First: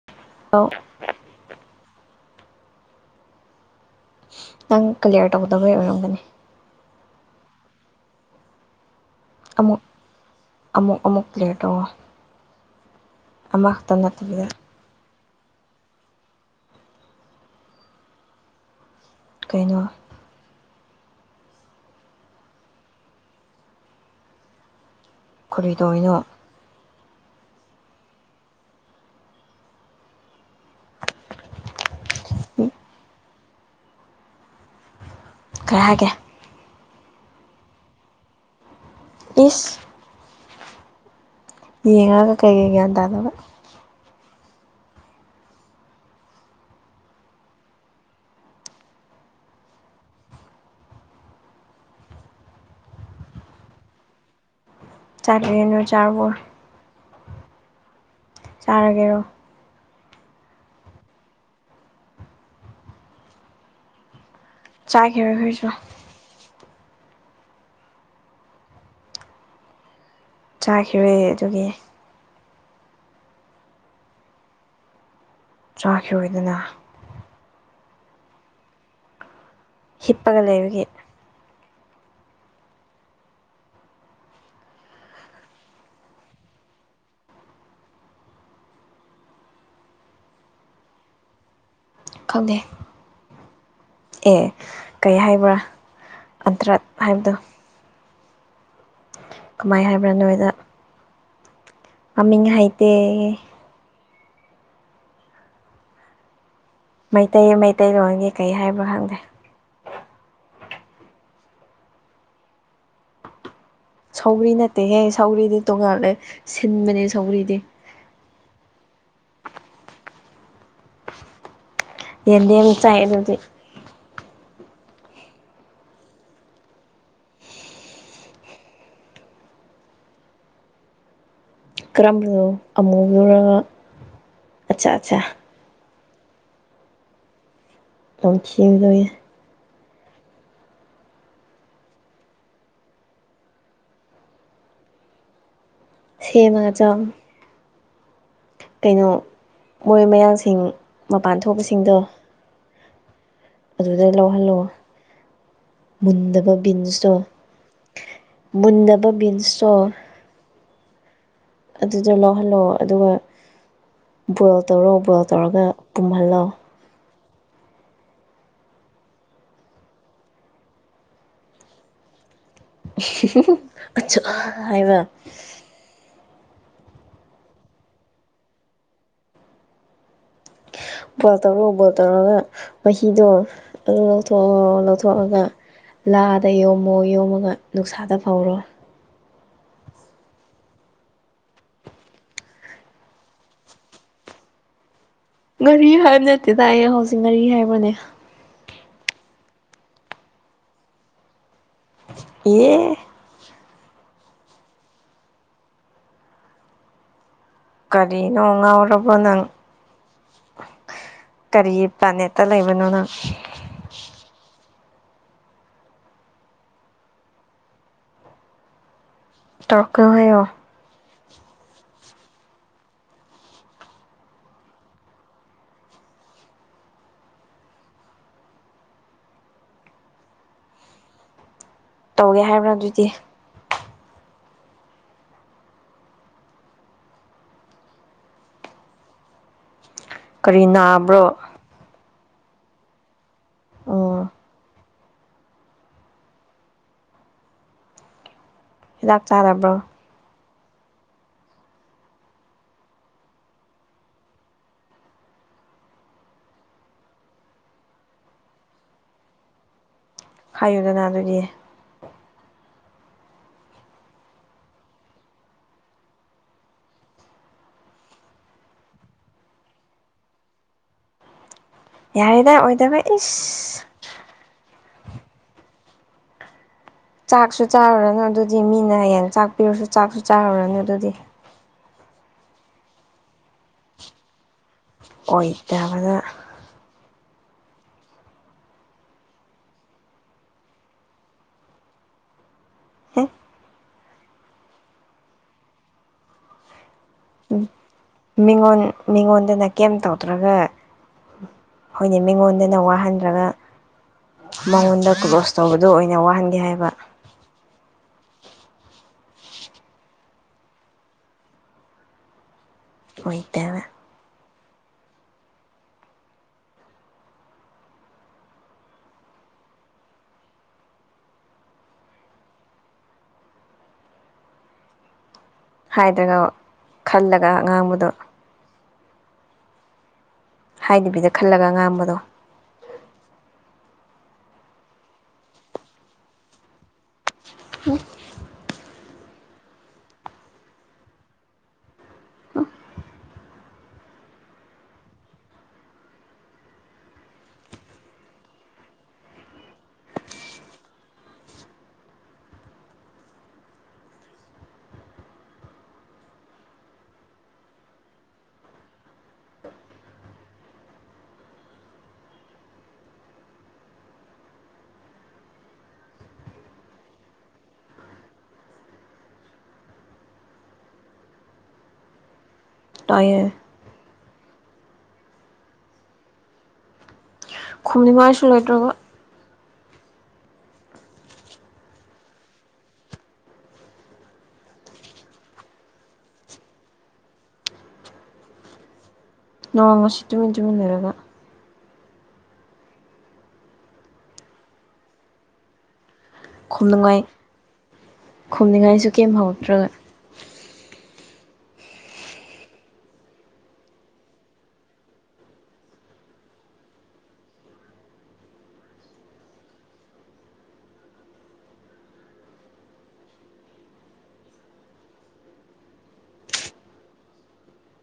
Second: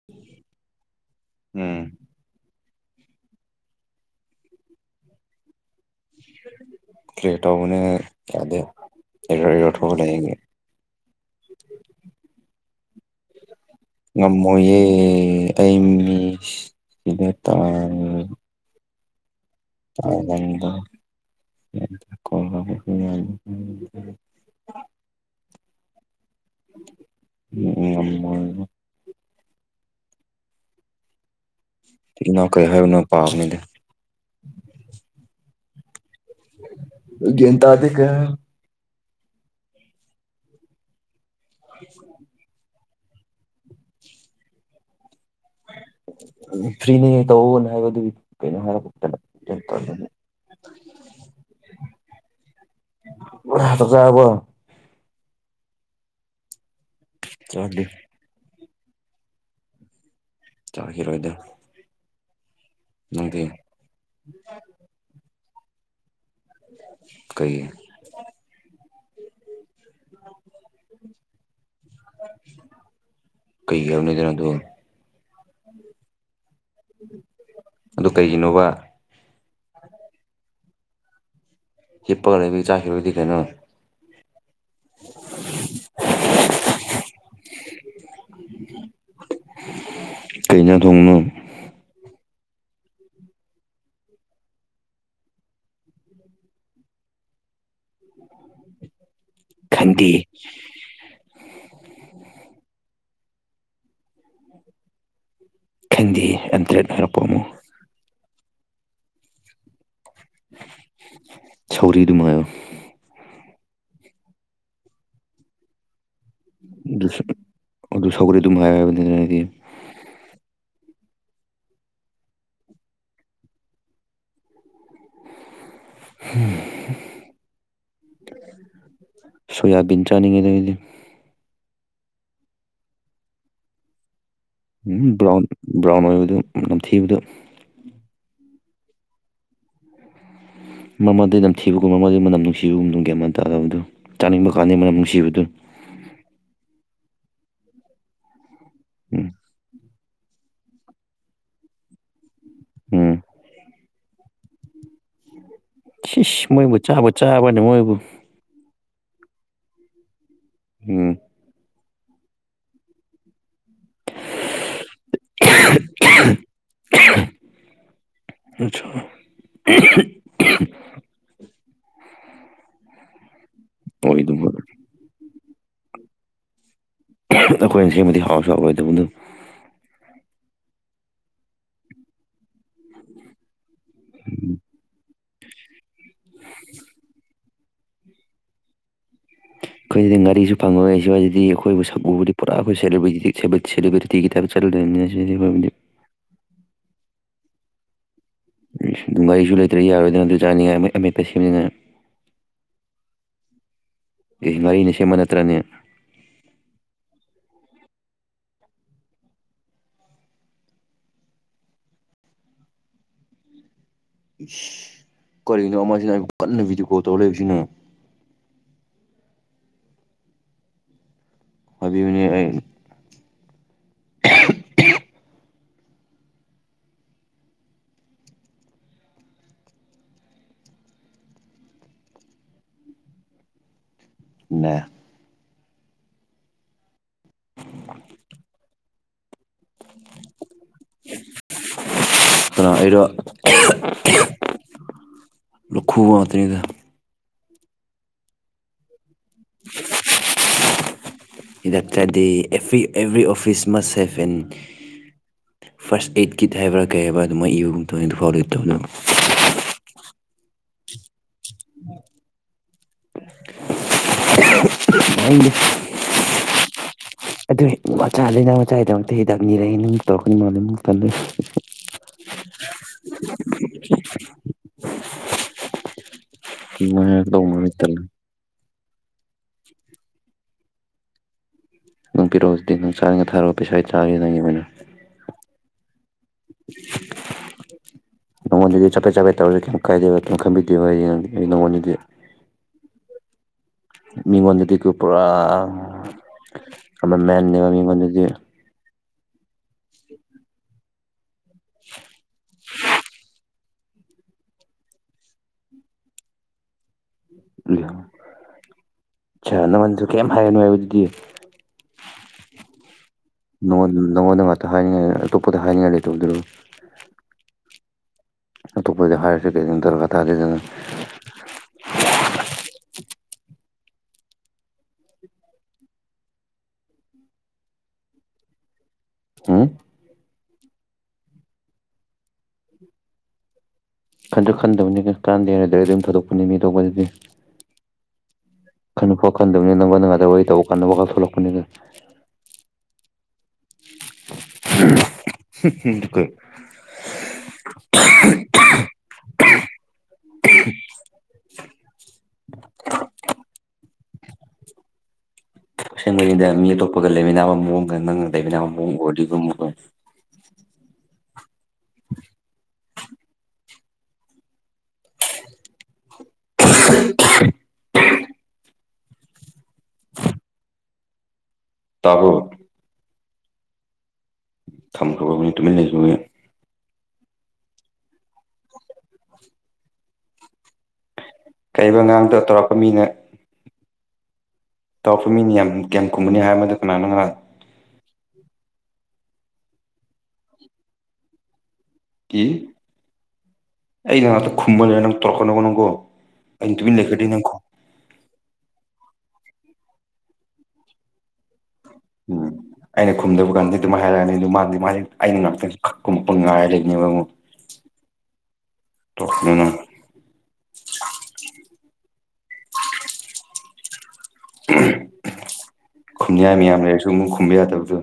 [unintelligible] ꯑꯧ ꯎꯝ ꯅꯪ ꯀꯂꯤꯌꯥꯔ ꯇꯧꯗꯕꯩ ꯑꯣꯏꯔꯝꯒꯅꯤ ꯀ꯭ꯂꯤꯌꯔ ꯇꯧꯕꯅꯦ ꯌꯥꯗꯦ ꯑꯦꯔ꯭ꯔ ꯏꯔ꯭ꯔ ꯑꯃꯨꯛ ꯊꯣꯛꯑ ꯂꯩ ꯑꯃꯨꯛ ꯑꯃꯨꯛ ꯀ꯭ꯔꯤꯌꯔ ꯇꯧꯋꯣ ꯑꯃ ꯉꯝꯃꯣꯏꯌꯦ ꯑꯩ ꯃꯤꯁ ꯁꯤꯗ ꯇꯧꯔꯅꯤ ꯀꯩꯅꯣ ꯑ ꯅꯪꯗꯣ [unintelligible] ꯀꯔꯤ ꯇꯧꯋꯤꯅꯣ [unintelligible] ꯏꯅꯥꯎ ꯀꯩ ꯍꯥꯏꯕꯅꯣ ꯄꯥꯕ ꯌꯧꯗꯦ ꯀꯩ ꯍꯥꯏꯒꯦ ꯒ꯭ꯌꯥꯟ ꯇꯥꯗꯦ ꯀꯩ ꯍꯥꯏꯅꯣ ꯏꯁ ꯌꯦꯡꯉꯒ ꯀꯩꯒꯤ ꯒ꯭ꯌꯥꯟ ꯇꯥꯗꯕ ꯐ꯭ꯔꯤꯅꯦ ꯇꯧꯑꯣꯅ ꯍꯥꯏꯕ ꯑꯗꯨꯒꯤ ꯀꯩꯅꯣ ꯍꯥꯏꯔꯛ [unintelligible] ꯆꯥꯛ ꯆꯥꯔꯕꯣ ꯆꯥꯗ꯭ꯔꯦ ꯅꯣꯏ ꯆꯥꯔꯕꯣ ꯆꯥꯗ꯭ꯔꯤ ꯆꯥꯔꯒꯦꯔꯣ ꯆꯥꯒꯤꯔꯣꯏꯗ ꯅꯣꯏꯗꯤ [inaudible] ꯆꯥꯈꯤꯔꯣꯏ ꯑꯈꯣꯏꯁꯨ ꯀꯩꯒꯤ ꯆꯥꯈꯤꯔꯣꯏꯌꯦ ꯑꯗꯨꯒꯤ ꯀꯩꯒꯤ ꯌꯥ [unintelligible] ꯑꯗꯨ ꯆꯥꯈꯤꯔꯣꯏꯗꯅ ꯑꯗꯨ ꯀꯩꯒꯤꯅꯣꯕ ꯍꯤꯞꯄꯥꯒ ꯂꯩꯕꯒꯤ ꯍꯤꯞꯄꯥꯒ ꯂꯩꯕꯒꯤ ꯆꯥꯈꯤꯔꯣꯏꯗꯤ ꯀꯩꯅꯣ [inaudible] ꯀꯩꯩ ꯏꯟꯖꯥꯡ ꯊꯣꯡꯉꯤꯅꯣ ꯈꯪꯗꯦ ꯑꯦ ꯀꯩ ꯍꯥꯏꯕ꯭ꯔꯥ ꯑꯠꯗ꯭ꯥꯔꯛ ꯍꯥꯏꯕꯗꯣ [inaudible] ꯀꯃꯥꯏ ꯍꯥꯏꯕ꯭ꯔꯥ ꯈꯪꯗꯦ ꯅꯣꯏꯗ ꯃꯃꯤꯡ ꯍꯩꯇꯦ ꯈꯪꯗꯦ ꯑꯗ꯭ꯥꯔꯛ ꯃꯩꯇꯩ ꯃꯩꯇꯩꯂꯣꯟꯒꯤ ꯀꯩ ꯍꯥꯏꯕ꯭ꯔꯥ ꯈꯪꯗꯦ ꯁꯧꯒ꯭ꯔꯤ ꯑꯗꯨꯝ ꯍꯥꯢꯌꯣ ꯁꯧ꯭ꯒꯔꯤ ꯅꯠꯇꯦ ꯍꯦ ꯁꯧꯒ꯭ꯔꯤꯗꯤ ꯇꯣꯉꯥꯜꯂꯦ ꯁꯤꯟꯕꯅꯦ ꯑꯗꯨꯁꯨ ꯁꯧꯒ꯭ꯔꯤꯗꯤ ꯑꯗꯨ ꯁꯧꯒ꯭ꯔꯤ ꯑꯗꯨꯝ ꯍꯥꯏ ꯍꯥꯢꯌꯣ ꯍꯥꯏꯕꯅꯤꯅꯦ ꯑꯩꯗꯤ ꯌꯦꯟꯗꯦꯝ ꯆꯥꯏ ꯑꯗꯨꯗꯤ ꯍꯝ [inaudible] ꯁꯣꯌꯥꯕꯤꯟ ꯆꯥꯅꯤꯡꯉꯤꯗ ꯑꯩꯗꯤ ꯀꯔꯝꯕꯅꯣ ꯑꯃꯨꯕꯔꯣ ꯕ꯭ꯔꯥꯎꯟ ꯕ꯭ꯔꯥꯎꯟ ꯑꯣꯏꯕꯗꯨ ꯅꯝꯊꯤꯕꯗꯨ ꯅꯝꯊꯤꯕꯗꯨꯌꯦ ꯃꯥ ꯃꯔꯛꯇꯤ ꯅꯝꯊꯤꯕꯒꯨꯝ [unintelligible] ꯃꯅꯝ ꯅꯨꯡꯁꯤꯕꯒꯨꯝ ꯒ꯭ꯌꯥꯟ ꯃꯦꯟ ꯇꯥꯗꯕꯗꯨ ꯆꯥꯅꯤꯡꯕ ꯀꯥꯟꯗꯤ ꯃꯅꯝ ꯅꯨꯡꯁꯤꯕꯗꯨ ꯁꯦꯝꯃꯒ ꯆꯥꯎ ꯀꯩꯅꯣ ꯎꯝ ꯃꯣꯏ ꯃꯌꯥꯡꯁꯤꯡ ꯃꯄꯥꯟ ꯊꯣꯛꯄꯁꯤꯡꯗꯣ ꯎꯝ ꯑꯗꯨꯗ ꯂꯧꯍꯜꯂꯣ ꯏꯁ ꯃꯨꯟꯗꯕ ꯃꯣꯏꯕꯨ ꯆꯥꯕꯨ ꯕꯤꯟꯁꯇꯣ ꯆꯥꯕ꯭ꯔꯣꯅꯦ ꯃꯣꯏꯕꯨ ꯃꯨꯟꯗꯕ ꯚꯤꯟꯁ ꯇꯣ ꯑꯝ ꯑꯗꯨꯗꯣ ꯂꯧꯍꯜꯂꯣ ꯑꯗꯨꯒ ꯕꯣꯏꯜ ꯇꯧꯔꯣ ꯕꯣꯏꯜ ꯇꯧꯔꯒ ꯄꯨꯝꯍꯜꯂꯣ [unintelligible] [unintelligible] ꯑꯠꯆꯥ ꯑꯣꯏꯗꯨꯕ ꯍꯥꯢꯕ ꯑꯩꯈꯣꯏꯅ ꯁꯦꯝꯕꯗꯤ ꯍꯥꯎꯁꯨ ꯍꯥꯎꯔꯣꯏꯗꯕꯗꯨ ꯕꯣꯢꯜ ꯇꯧꯔꯣ ꯕꯣꯢꯜ ꯇꯧꯔꯒ ꯃꯍꯤꯗꯣ ꯑꯗꯨ ꯂꯧꯊꯣꯛꯑꯣ ꯂꯧꯊꯣꯛꯑꯣ ꯂꯧꯊꯣꯛꯑꯒ ꯂꯥꯗ ꯌꯣꯝꯃꯣ ꯌꯣꯝꯃꯒ ꯅꯨꯡꯁꯥꯗ ꯐꯧꯔꯣ ꯑꯩꯈꯣꯏꯁꯤꯗ ꯉꯥꯔꯤꯁꯨ ꯐꯪꯉꯣꯏ ꯁ꯭ꯋꯥꯏꯗꯗꯤ ꯑꯩꯈꯣꯏꯕꯨ ꯁꯛ ꯎꯕꯗꯤ ꯄꯨꯔꯥ ꯑꯩꯈꯣꯏ ꯁꯤꯂꯦꯕ꯭ꯔꯤꯇꯤꯒꯤ ꯇꯥꯏꯞ ꯆꯠꯂꯗꯣꯏꯅꯤ ꯉꯥꯔꯤ ꯍꯥꯏꯕ ꯅꯠꯇꯦꯗ ꯑꯩ ꯍꯧꯖꯤꯛ ꯉꯥꯔꯤ ꯍꯥꯏꯕ꯭ꯔꯅꯦ ꯏꯁ ꯉꯥꯔꯤꯁꯨ ꯂꯩꯇ꯭ꯔꯦ ꯌꯥꯔꯣꯏꯗ꯭ꯔꯅ ꯑꯗꯨ ꯆꯥꯅꯤꯡꯉꯥꯏ ꯑꯃꯦꯠꯄ ꯁꯦꯝꯅꯤꯡꯉꯥꯏ ꯌꯦ ꯑꯦ ꯉꯥꯔꯤꯅ ꯁꯦꯝꯕ ꯅꯠꯇ꯭ꯔꯅꯦ ꯀꯥꯔꯤꯅꯣꯉꯥꯎꯔꯕꯣ ꯅꯪ ꯀꯔꯤ ꯄ꯭ꯂꯥꯅꯦꯠꯇ ꯂꯩꯕꯅꯣ ꯅꯪ ꯏꯁ ꯀꯔꯤꯅꯣ ꯑꯃꯁꯤꯅ ꯑꯩꯕꯨ ꯀꯟꯅ ꯚꯗꯤꯑꯣ ꯀꯣꯜ ꯇꯧꯔ ꯂꯩꯕꯁꯤꯅꯥ ꯇꯣꯔꯛꯀꯅꯣ ꯍꯥꯏꯌꯣ ꯍꯥꯏꯕꯤꯌꯨꯅꯦ ꯑꯩ ꯇꯧꯒꯦ ꯍꯥꯏꯕ꯭ꯔꯥ ꯑꯗꯨꯗꯤ ꯅꯥ [inaudible] [inaudible] ꯀꯔꯤ ꯅꯥꯕ꯭ꯔꯣ ꯀꯅꯥ ꯑꯩꯔꯣ ꯑꯣ [unintelligible] ꯂꯣꯛꯈꯨꯕ ꯈꯛꯇꯅꯤꯗ ꯍꯤꯗꯥꯛ ꯆꯥꯔꯕ꯭ꯔꯣ ꯍꯤꯗꯥꯛ ꯆꯥꯗꯦ ꯑꯦꯚ꯭ꯔꯤ ꯑꯦꯚ꯭ꯔꯤ ꯑꯣꯐꯤꯁ ꯃꯁ ꯍꯦꯞ ꯑꯦꯟ ꯐꯥꯔꯁ ꯑꯩꯗ ꯀꯤꯗ ꯍꯥꯏꯕ꯭ꯔꯥ ꯀꯩ ꯍꯥꯏꯕꯥ ꯑꯗꯨꯃꯥꯏ ꯏꯕꯒꯨꯝꯇꯧꯏ ꯑꯗꯨꯐꯥꯎ ꯔꯤꯗ ꯇꯥꯑꯣ ꯅꯪ ꯍꯥꯏꯌꯨꯗꯅ ꯑꯗꯨꯗꯤ [unintelligible] ꯍꯥꯏꯅꯤꯡꯗꯦ ꯑꯗꯨ ꯃꯆꯥ ꯂꯩꯅ ꯃꯆꯥꯒꯤꯗꯃꯛꯇ ꯍꯤꯗꯥꯛ ꯅꯤꯔꯛꯏ ꯅꯨꯡ ꯇꯧꯔꯛꯀꯅꯤ ꯃꯥꯜꯂꯦ ꯇꯜꯂꯦ ꯌꯥꯔꯦꯗ ꯑꯣꯏꯗꯕ ꯏꯁ [unintelligible] ꯇꯧ ꯆꯥꯛꯁꯨ ꯃꯥꯜꯂꯦ ꯇꯜꯂꯦ ꯆꯥꯔꯨꯔꯅꯨ ꯑꯗꯨꯗꯤ ꯃꯤꯅ ꯍꯌꯦꯡ ꯆꯥꯛ ꯄꯤꯔꯁꯨ ꯆꯥꯛꯁꯨ ꯆꯥꯔꯨꯔꯅꯨ ꯑꯗꯨꯗꯤ ꯅꯪ ꯄꯤꯔꯛꯑꯣ ꯑꯗꯨꯗꯤ ꯅꯪ ꯆꯥꯅꯤꯡꯒ ꯊꯥꯔꯛꯑꯣ ꯄꯩꯁꯥ ꯆꯥꯒꯦ ꯅꯪꯒꯤ ꯑꯣꯏꯅꯥ ꯑꯣꯏ ꯗꯕꯗꯥ [unintelligible] ꯅꯉꯣꯟꯗꯗꯤ ꯆꯕꯦꯠ ꯆꯕꯦꯠ ꯇꯧꯔꯁꯨ ꯀꯩꯝ ꯀꯥꯏꯗꯦꯕ ꯑꯗꯨꯝ ꯈꯟꯕꯤꯗꯦꯕ ꯑꯩꯗꯤ ꯅꯪ ꯅꯪꯉꯣꯟꯗꯗꯤ ꯑꯦ ꯃꯤꯉꯣꯟꯗꯗꯤꯀꯣ ꯄꯨꯔꯥ ꯑꯃ ꯍꯝ ꯃꯦꯟꯅꯦꯕ ꯃꯤꯉꯣꯟꯗꯗꯤ ꯃꯤꯉꯣꯟ ꯃꯤꯉꯣꯟꯗꯅ ꯀꯦꯝ ꯇꯧꯗ꯭ꯔꯒ ꯍꯣꯏꯅꯦ ꯃꯤꯉꯣꯟꯗꯅ ꯋꯥꯍꯟꯗ꯭ꯔꯒ ꯃꯉꯣꯟꯗ ꯀ꯭ꯂꯣꯁ ꯇꯧꯕꯗꯣ ꯑꯣꯏꯅ ꯋꯥꯍꯟꯒꯦ ꯍꯥꯏꯕ ꯏꯌꯥ ꯑꯆꯥ ꯅꯥꯉꯣꯟꯗꯁꯨ ꯀꯦꯝ ꯍꯥꯏꯒꯅꯨ ꯍꯥꯏꯕꯔꯥ ꯑꯗꯨꯗꯤ ꯑꯣꯏꯗꯕ ꯅꯉꯣꯟ ꯅꯪꯉꯣꯟꯗ ꯉꯥꯛꯇ ꯍꯥꯏꯅꯤꯡꯉꯥꯏ ꯑꯇꯣꯞꯄꯗ ꯍꯥꯏꯅꯤꯡꯉꯥꯏ ꯂꯩꯇꯕꯗꯨꯔꯣ ꯑꯇꯣꯞꯄꯗꯥ ꯍꯥꯏꯔꯁꯨ ꯀꯩꯁꯨꯝ ꯗꯔꯀꯥ ꯇꯗꯦꯅ ꯍꯥꯏꯗ꯭ꯔꯒ ꯈꯜꯂꯒ ꯉꯥꯡꯕꯗꯣ ꯍꯨꯝ ꯍꯥꯏꯗꯥꯕꯤꯗ ꯈꯜꯂꯒ ꯉꯥꯡꯕꯗꯣ ꯈꯟꯁꯨ ꯈꯟꯗꯕꯅꯤꯅ ꯀꯥꯟꯗꯦꯅ ꯗꯥꯏꯔꯦꯛ ꯑꯗꯨꯝ ꯊꯗꯣꯛꯄꯅꯤꯅꯦ ꯃꯤ ꯑꯇꯣꯞꯗꯨꯗꯤ ꯍꯝ ꯈꯟꯅꯨꯀꯣ ꯈꯟꯗꯕꯅꯤ ꯅꯪꯉꯣꯟꯗ ꯉꯥꯛꯇꯥ ꯋꯥꯔꯤ ꯇꯧꯕ ꯀꯟꯗ ꯋꯥꯈꯜ ꯊꯣꯛꯂꯛꯄꯅꯤꯗꯥ [unintelligible] ꯑꯁꯦꯡꯕꯅꯤꯗ ꯃꯤ ꯑꯇꯣꯞꯄꯒ ꯂꯩꯃꯤꯟꯅꯕ ꯃꯑꯣꯡꯒ ꯅꯪꯒ ꯂꯩꯃꯤꯟꯅꯕ ꯃꯑꯣꯡ ꯑꯣꯏꯔꯗꯤꯒꯨꯝꯕ [unintelligible] ꯇꯥꯕꯔꯣ ꯇꯥꯏꯌꯦ ꯊꯝꯈ꯭ꯔꯕꯥ ꯃꯤ ꯇꯨꯃꯤꯗꯨꯅꯦ [unintelligible] ꯈꯨꯝꯅꯤꯉꯥꯏꯁꯨ ꯂꯩꯇꯔꯥꯒꯥ ꯀꯩꯕ ꯉꯥꯡꯗꯣ ꯇꯧꯔꯛꯄꯥ ꯃꯤꯅ ꯇꯧꯔꯛꯄꯥ ꯃꯤꯅꯤ ꯌꯥꯝ ꯀꯌꯥꯝ ꯀꯨꯝꯒꯅꯤ ꯍꯥꯏꯔꯝꯕꯥꯗꯨ ꯀꯅꯥꯅꯣ ꯉꯔꯥꯡ ꯅꯣꯡ ꯉꯁꯤ ꯇꯨꯃꯤꯟ ꯇꯨꯃꯤꯟ ꯂꯩꯔꯒꯥ ꯑꯩꯅꯥ ꯉꯥꯛꯇꯥ ꯈꯨꯝꯕꯥꯅꯤꯅ ꯅꯪ ꯇꯧꯔꯛꯀꯥꯅꯣ ꯅꯪꯀꯣ ꯑꯩꯅ ꯇꯨꯃꯤꯟ ꯈꯨꯝꯅꯥꯉꯥꯏ ꯂꯩꯈ꯭ꯔꯗꯤ ꯅꯪ ꯈꯨꯝ ꯈꯨꯝꯅꯤꯡꯉꯥꯏꯁꯨ ꯀꯦꯝ ꯍꯧꯔꯛꯇ꯭ꯔꯒ ꯎꯝ ꯑꯩꯅ ꯈꯨꯝꯗꯥꯕ ꯀꯥꯟꯗꯤ ꯑꯗꯨꯃꯥꯏꯅ ꯍꯥꯏꯔꯛꯑꯥꯅꯤ ꯑꯗꯨ ꯃꯥꯗꯤ ꯃꯥꯗꯤ ꯑꯩꯅ ꯉꯥꯛꯇꯥ ꯈꯨꯝꯃꯛꯄꯥ ꯉꯥꯏ ꯂꯩꯅꯦꯕ ꯑꯃꯨꯛ ꯇꯣꯛ ꯎꯝ ꯈꯨꯝꯅꯤꯡꯉꯥꯏ ꯃꯌꯥꯝ ꯂꯩꯔꯥꯁꯨ ꯑꯃꯨꯛ ꯈꯨꯝꯕꯥ ꯌꯥꯗꯕꯗꯣ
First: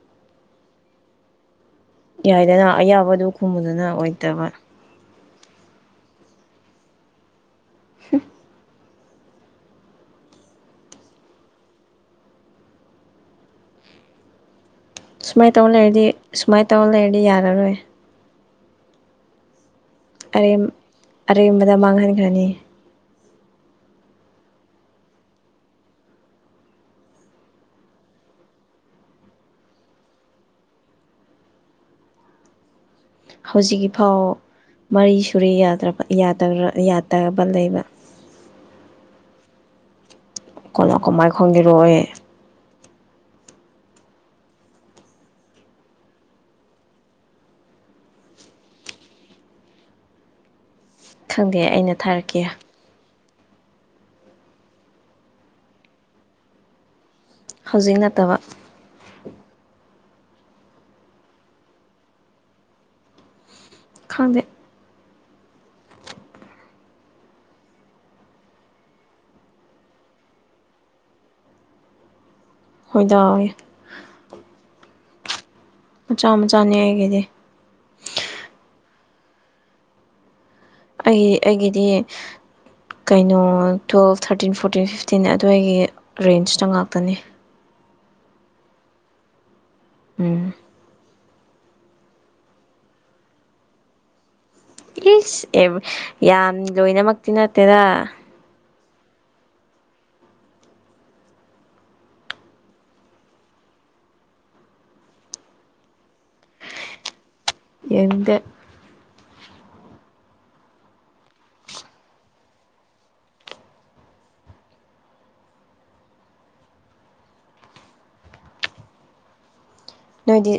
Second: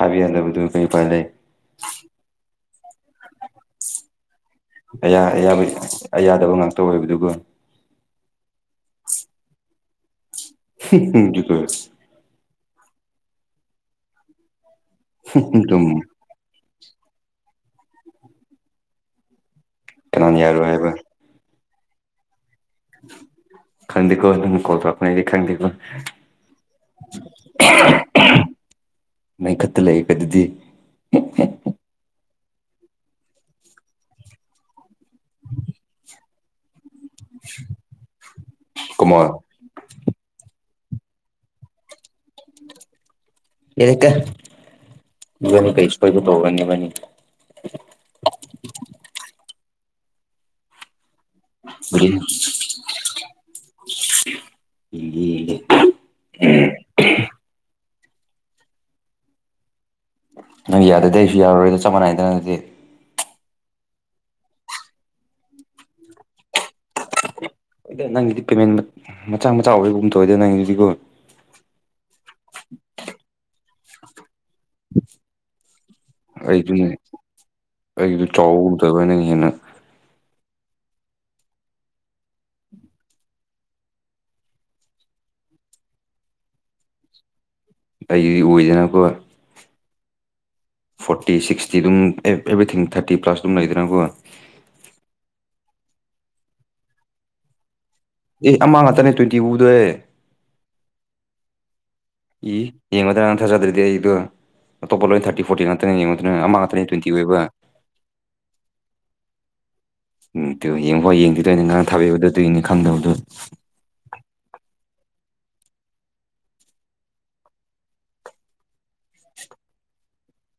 ꯍꯥꯏꯕꯥ ꯌꯥꯗꯕꯗꯨ ꯀꯩ ꯎꯄꯥꯏ ꯂꯩ ꯌꯥꯏꯗꯥꯅ ꯑꯌꯥꯕꯗꯨ ꯈꯨꯝꯃꯨꯗꯥꯅ ꯑꯣꯏꯇꯕꯥ ꯑꯌꯥ ꯑꯌꯥꯕ ꯑꯌꯥꯗꯕ ꯉꯥꯛꯇꯥ ꯑꯣꯏꯕꯥꯗꯨꯕꯨ ꯍꯨꯝ [unintelligible] [unintelligible] ꯁꯨꯃꯥꯏꯅ ꯇꯧ ꯑꯗꯨꯝ ꯂꯩꯔꯥꯗꯤ ꯁꯨꯃꯥꯏꯅ ꯇꯧ ꯂꯩꯔꯥꯗꯤ ꯌꯥꯔꯔꯣꯏ ꯀꯅꯥꯅ ꯑꯔꯦꯝ ꯌꯥꯔꯣꯏ ꯍꯥꯏꯕ ꯑꯔꯦꯝꯕꯥꯗ ꯃꯥꯡꯍꯟꯈ꯭ꯔꯥꯅꯤ ꯈꯪꯗꯦꯀꯣ ꯅꯪꯅꯥ ꯀꯣꯜ ꯇꯧꯔꯛꯄꯥꯅꯤ ꯑꯩꯗꯤ ꯈꯪꯗꯦꯀꯣ ꯅꯪ ꯈꯨꯠꯇꯥ ꯂꯩꯌꯦꯀꯣ ꯑꯗꯨꯗꯤ ꯍꯧꯖꯤꯛꯀꯤ ꯐꯥꯎ ꯃꯔꯤ ꯁꯨꯔꯦ ꯌꯥꯗꯕꯥ ꯂꯩꯕ ꯀꯃꯥꯏ ꯀꯩꯅꯣ ꯀꯃꯥꯏꯅꯥ ꯈꯪꯒꯦꯔꯣ ꯑꯩ [unintelligible] ꯈꯪꯗꯦ ꯑꯩꯅ ꯊꯥꯔꯛꯀꯦ ꯍꯧꯖꯤꯛ ꯅꯠꯇꯥꯕ ꯅꯪ ꯌꯥꯗꯔꯥꯗꯤ ꯑꯩꯁꯨ ꯌꯥꯔꯣꯏꯗꯥ ꯆꯞ ꯃꯥꯟꯅꯩꯗ ꯑꯗꯨꯗꯤ ꯈꯪꯗꯦ ꯅꯪꯒꯤꯗꯤ ꯄꯦꯃꯦꯟ ꯃꯆꯥ ꯃꯆꯥ ꯑꯣꯏꯒꯤꯒꯨꯝ ꯇꯧꯋꯤꯗꯥ ꯅꯪꯒꯤꯗꯨꯗꯤꯀꯣ ꯍꯣꯏꯗꯥ ꯃꯆꯥ ꯃꯆꯥꯅꯦ ꯑꯩꯗꯨꯅꯦ ꯑꯩꯒꯤꯗꯤ ꯑꯩꯒꯤꯗꯨ ꯆꯥꯎꯕꯒꯝꯗꯕ ꯅꯪ ꯍꯦꯟꯅꯥ ꯑꯩ ꯑꯩꯒꯤꯗꯤ ꯀꯩꯅꯣ ꯇꯨꯋꯦꯞ ꯊꯥꯔꯇꯤꯟ ꯐꯣꯔꯇꯤꯟ ꯐꯤꯐꯇꯤꯟ ꯑꯗꯨꯋꯥꯏꯒꯤ ꯔꯦꯟꯖꯇꯥ ꯉꯥꯛꯇꯅꯤ ꯑꯩꯒꯤꯗꯤ ꯎꯏꯗꯥꯅꯀꯣ ꯎꯝ ꯐꯣꯔꯇꯤ ꯁꯤꯛꯁꯇꯤ ꯑꯗꯨꯝ ꯑꯦꯚ꯭ꯔꯤꯊꯤꯡ ꯊꯥꯔꯇꯤ ꯄ꯭ꯂꯁ ꯑꯗꯨꯝ ꯂꯩꯗꯥꯅꯀꯣ ꯏꯁ ꯑꯦꯕ ꯌꯥꯝ ꯂꯣꯏꯅꯃꯛꯇꯤ ꯅꯠꯇꯦꯗꯥ ꯑꯦ ꯑꯃꯥ ꯉꯥꯇꯅꯦ ꯇꯣꯏꯟꯇꯤ ꯋꯨꯗ꯭ꯋꯦ ꯏ ꯌꯦꯡꯉꯣꯗꯥ ꯅꯪ ꯊꯥꯖꯗ꯭ꯔꯗꯤ ꯑꯩꯗꯣ ꯑꯇꯣꯞꯄꯥ ꯂꯣꯏ ꯊꯥꯔꯇꯤ ꯐꯣꯔꯇꯤ ꯉꯥꯛꯇꯥꯅꯦ ꯌꯦꯡꯉꯣꯗꯅꯥ ꯑꯃꯥ ꯉꯥꯛꯇꯥꯅꯦ ꯇꯣꯏꯟꯇꯤ ꯑꯣꯏꯕ ꯌꯦꯡꯅꯤꯡꯗꯦ ꯎꯝ ꯇꯨ ꯌꯦꯡꯐꯥꯎ ꯌꯦꯡꯗ꯭ꯔꯤꯗꯣ ꯑꯩꯅ ꯉꯔꯥꯡ ꯊꯥꯕꯤꯕꯗꯨ ꯗꯨꯏꯅꯤ ꯈꯪꯗꯕꯗꯨ ꯅꯣꯏꯗꯤ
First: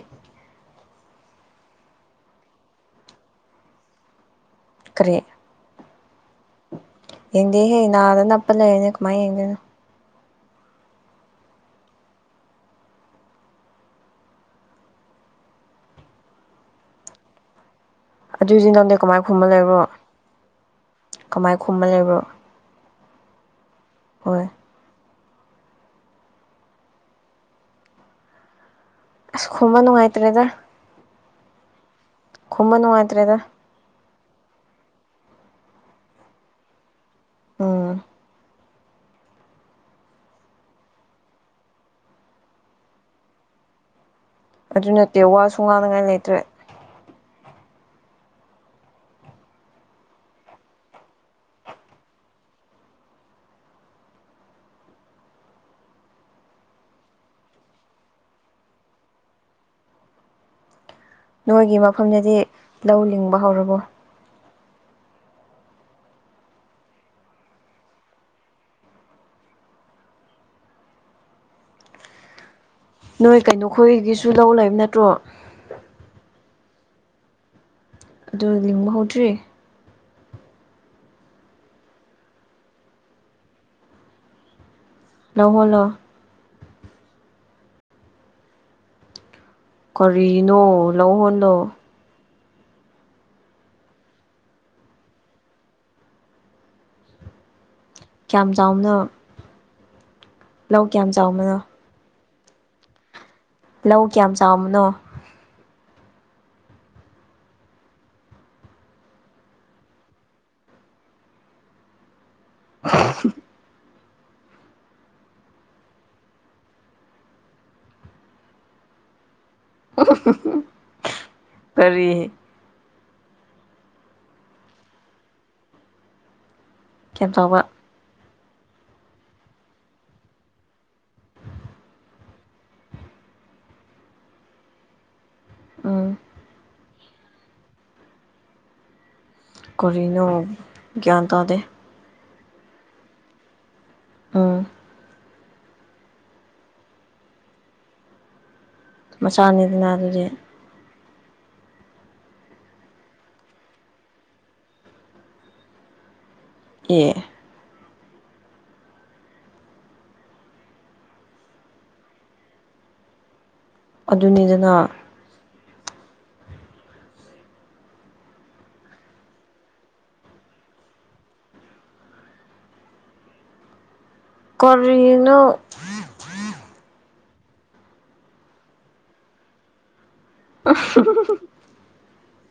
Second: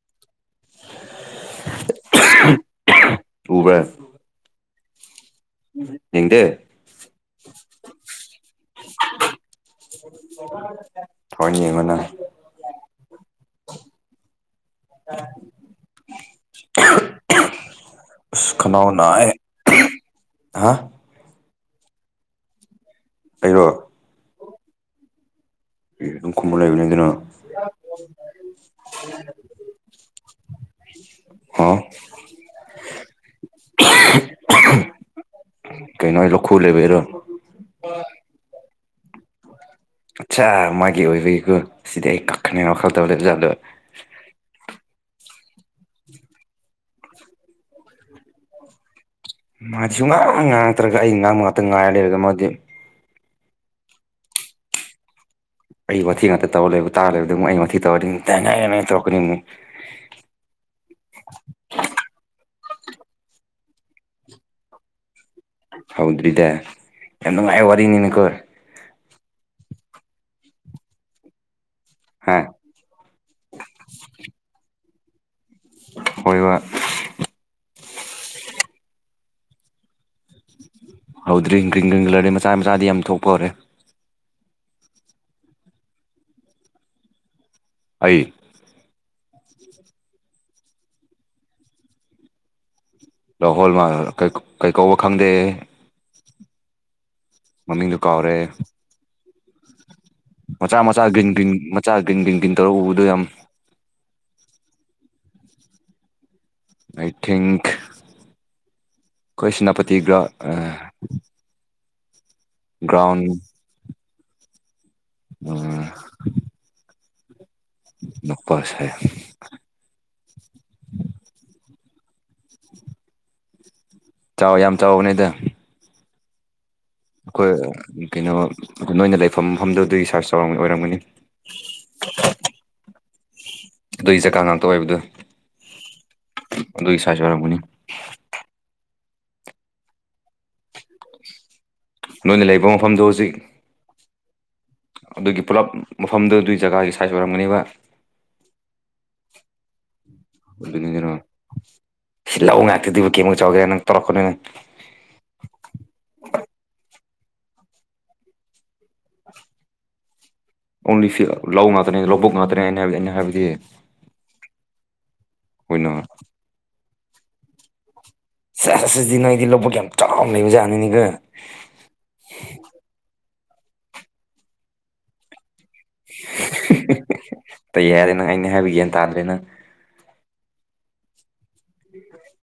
ꯎꯕ꯭ꯔꯥ ꯀꯔꯤ ꯌꯦꯡꯗꯦ ꯌꯦꯡꯗꯦꯍꯦ ꯅꯥꯗ ꯅꯞꯄ ꯂꯩꯌꯦꯅꯦ ꯀꯃꯥꯏ ꯌꯦꯡꯗꯣꯏꯅꯣ ꯊꯥꯑꯣꯏꯟ ꯌꯦꯉꯣꯅ [unintelligible] ꯑꯗꯨꯏꯖꯤ ꯅꯪꯗꯦ ꯀꯃꯥꯏ ꯈꯨꯝꯃ ꯂꯩꯕ꯭ꯔꯣ ꯍꯥ ꯀꯃꯥꯏ ꯈꯨꯝꯃ ꯂꯩꯕ꯭ꯔꯣ ꯑꯩꯔꯣ ꯍꯣꯏ ꯑꯦ ꯑꯗꯨꯝ ꯈꯨꯝꯃꯥ ꯂꯩꯕꯅꯤꯗꯅ ꯑꯁ ꯈꯨꯝꯃ ꯅꯨꯉꯥꯏꯇ꯭ꯔꯦꯗ ꯍꯥ ꯈꯨꯨꯝꯃ ꯅꯨꯉꯥꯏꯇ꯭ꯔꯦꯗ ꯀꯩꯩꯅꯣ ꯑꯩ ꯂꯣꯛꯈꯨ ꯂꯩꯕꯩꯔꯣ ꯎꯝ ꯑꯠꯁꯥ ꯃꯥꯒꯤ ꯑꯣꯏꯕꯒꯤꯀꯣ ꯁꯤꯗꯤ ꯑꯩ ꯀꯛꯈꯅꯦ ꯋꯥꯈꯜ ꯇꯧ ꯂꯩꯕꯖꯥꯠꯗꯣ ꯑꯗꯨ ꯅꯠꯇꯦ ꯋꯥꯁꯨ ꯉꯥꯡꯅꯉꯥꯏ ꯂꯩꯇ꯭ꯔꯦ ꯃꯥꯗꯤ ꯁꯨꯉꯥꯡ ꯉꯥꯡꯉꯛꯇ꯭ꯔꯒ ꯑꯩ ꯉꯥꯡꯕ ꯉꯥꯇ ꯉꯥꯏꯔ ꯂꯩꯔꯒ ꯃꯥꯗꯤ ꯑꯩ ꯋꯥꯊꯤ ꯉꯥꯇ ꯇꯧꯔ ꯂꯩꯕ ꯇꯥꯔ ꯂꯩꯕꯗꯨ ꯃꯨꯛ ꯑꯩ ꯋꯥꯊꯤ ꯇꯧꯔꯗꯤ [unintelligible] ꯇꯧꯔꯛꯀꯅꯤꯅꯦ ꯅꯣꯏꯒꯤ ꯃꯐꯝꯗꯗꯤ ꯂꯧ ꯂꯤꯡꯕ ꯍꯧꯔꯕꯣ ꯍꯧꯗ꯭ꯔꯤꯗ ꯌꯥꯝ ꯅꯨꯉꯥꯏ ꯋꯥꯔꯤꯅꯤꯅꯦꯀꯣ ꯍꯥꯥ ꯅꯣꯏ ꯀꯩꯅꯣ ꯈꯣꯏꯒꯤꯁꯨ ꯂꯧ ꯂꯩꯕ ꯅꯠꯇ꯭ꯔꯣ ꯍꯣꯏꯕ ꯑꯗꯨ ꯂꯤꯡꯕ ꯍꯧꯗ꯭ꯔꯤ ꯍꯧꯗ꯭ꯔꯤ ꯒ꯭ꯔꯤꯡ ꯒ꯭ꯔꯤꯡ ꯂꯩꯔꯦ ꯃꯆꯥ ꯃꯆꯥꯗꯤ ꯌꯥꯝ ꯊꯣꯛꯄ ꯍꯧꯔꯦ ꯂꯧꯍꯣꯜꯂꯣ ꯑꯩ ꯀꯔꯤꯅꯣ ꯂꯧꯍꯣꯟꯂꯣ ꯂꯧꯍꯣꯜꯋꯥ ꯀꯩ ꯀꯧ ꯀꯩ ꯀꯧꯕ ꯈꯪꯗꯦ ꯃꯃꯤꯡꯗꯨ ꯀꯥꯎꯔꯦ ꯀꯌꯥꯝ ꯆꯥꯎꯕꯅꯣ ꯃꯆꯥ ꯂꯧ ꯃꯆꯥ ꯀꯌꯥꯝ ꯒ꯭ꯔꯤꯟ ꯒ꯭ꯔꯤꯟ ꯆꯥꯎꯕꯅꯣ ꯃꯆꯥ ꯒ꯭ꯔꯤꯟ ꯒꯤꯟ ꯒꯤꯟ ꯇꯧꯔ ꯎꯕꯗꯨ ꯌꯥꯝ ꯂꯧ ꯀ꯭ꯌꯥꯝ ꯆꯥꯎꯃꯅꯣ ꯑꯥꯏ ꯊꯤꯡꯈ ꯈꯣꯏ ꯁꯤꯅꯥꯄꯇꯤꯒ ꯒ꯭ꯔꯥꯎꯟ ꯑ [unintelligible] ꯀꯔꯤ ꯆꯥꯎ ꯌꯥꯝ ꯆꯥꯎꯕꯅꯤꯗ ꯀꯌꯥꯝ ꯆꯥꯎꯕ ꯑꯩꯈꯣꯏ ꯀꯩꯅꯣ ꯑꯗꯨ ꯅꯣꯏꯅ ꯂꯩꯐꯝ ꯃꯐꯝꯗꯨꯗꯤ ꯁꯥꯔꯖ ꯆꯥꯎꯒꯤ ꯑꯣꯏꯔꯝꯒꯅꯤ ꯑꯗꯨꯏ ꯖꯒꯥ ꯉꯥꯛꯇ ꯑꯣꯏꯕꯗꯨ ꯎꯝ ꯑꯗꯨꯒꯤ ꯁꯥꯏꯁ ꯑꯣꯏꯔꯝꯒꯅꯤ ꯀꯔꯤꯅꯣ ꯒ꯭ꯌꯥꯟ ꯇꯥꯗꯦ ꯅꯣꯏꯅ ꯂꯩꯕ ꯃꯐꯝꯗꯨ ꯍꯧꯖꯤꯛ ꯎꯝ ꯑꯗꯨꯒꯤ ꯄꯨꯂꯞ ꯃꯐꯝꯗꯣ ꯑꯗꯨꯏ ꯖꯒꯥꯒꯤ ꯁꯥꯏꯖ ꯑꯣꯏꯔꯝꯒꯅꯤꯕ ꯃꯆꯥꯅꯤꯗꯅ ꯑꯗꯨꯗꯤ [unintelligible] ꯑꯦ ꯑꯣꯡꯂꯤ ꯐꯤ ꯂꯧ ꯉꯥꯛꯇꯅꯦ ꯂꯧꯕꯨꯛ ꯉꯥꯛꯇꯅꯦ ꯑꯩꯅ ꯍꯥꯏꯕ ꯑꯩꯅ ꯍꯥꯏꯕꯗꯤ ꯑꯗꯨꯅꯤꯗꯅ [unintelligible] ꯁꯦꯁ ꯑꯗꯨꯗꯤ ꯅꯣꯏꯗꯤ ꯂꯧꯕꯨꯛ ꯌꯥꯝ ꯆꯥꯎꯅ ꯂꯩꯕ ꯖꯥꯠꯅꯤꯅꯦ ꯀꯨ ꯀꯔꯤꯅꯣ ꯇꯌꯥꯔꯦ ꯅꯪ ꯑꯩꯅ ꯍꯥꯏꯕ ꯒ꯭ꯌꯥꯟ ꯇꯥꯗ꯭ꯔꯦ ꯅꯪ [unintelligible] [inaudible]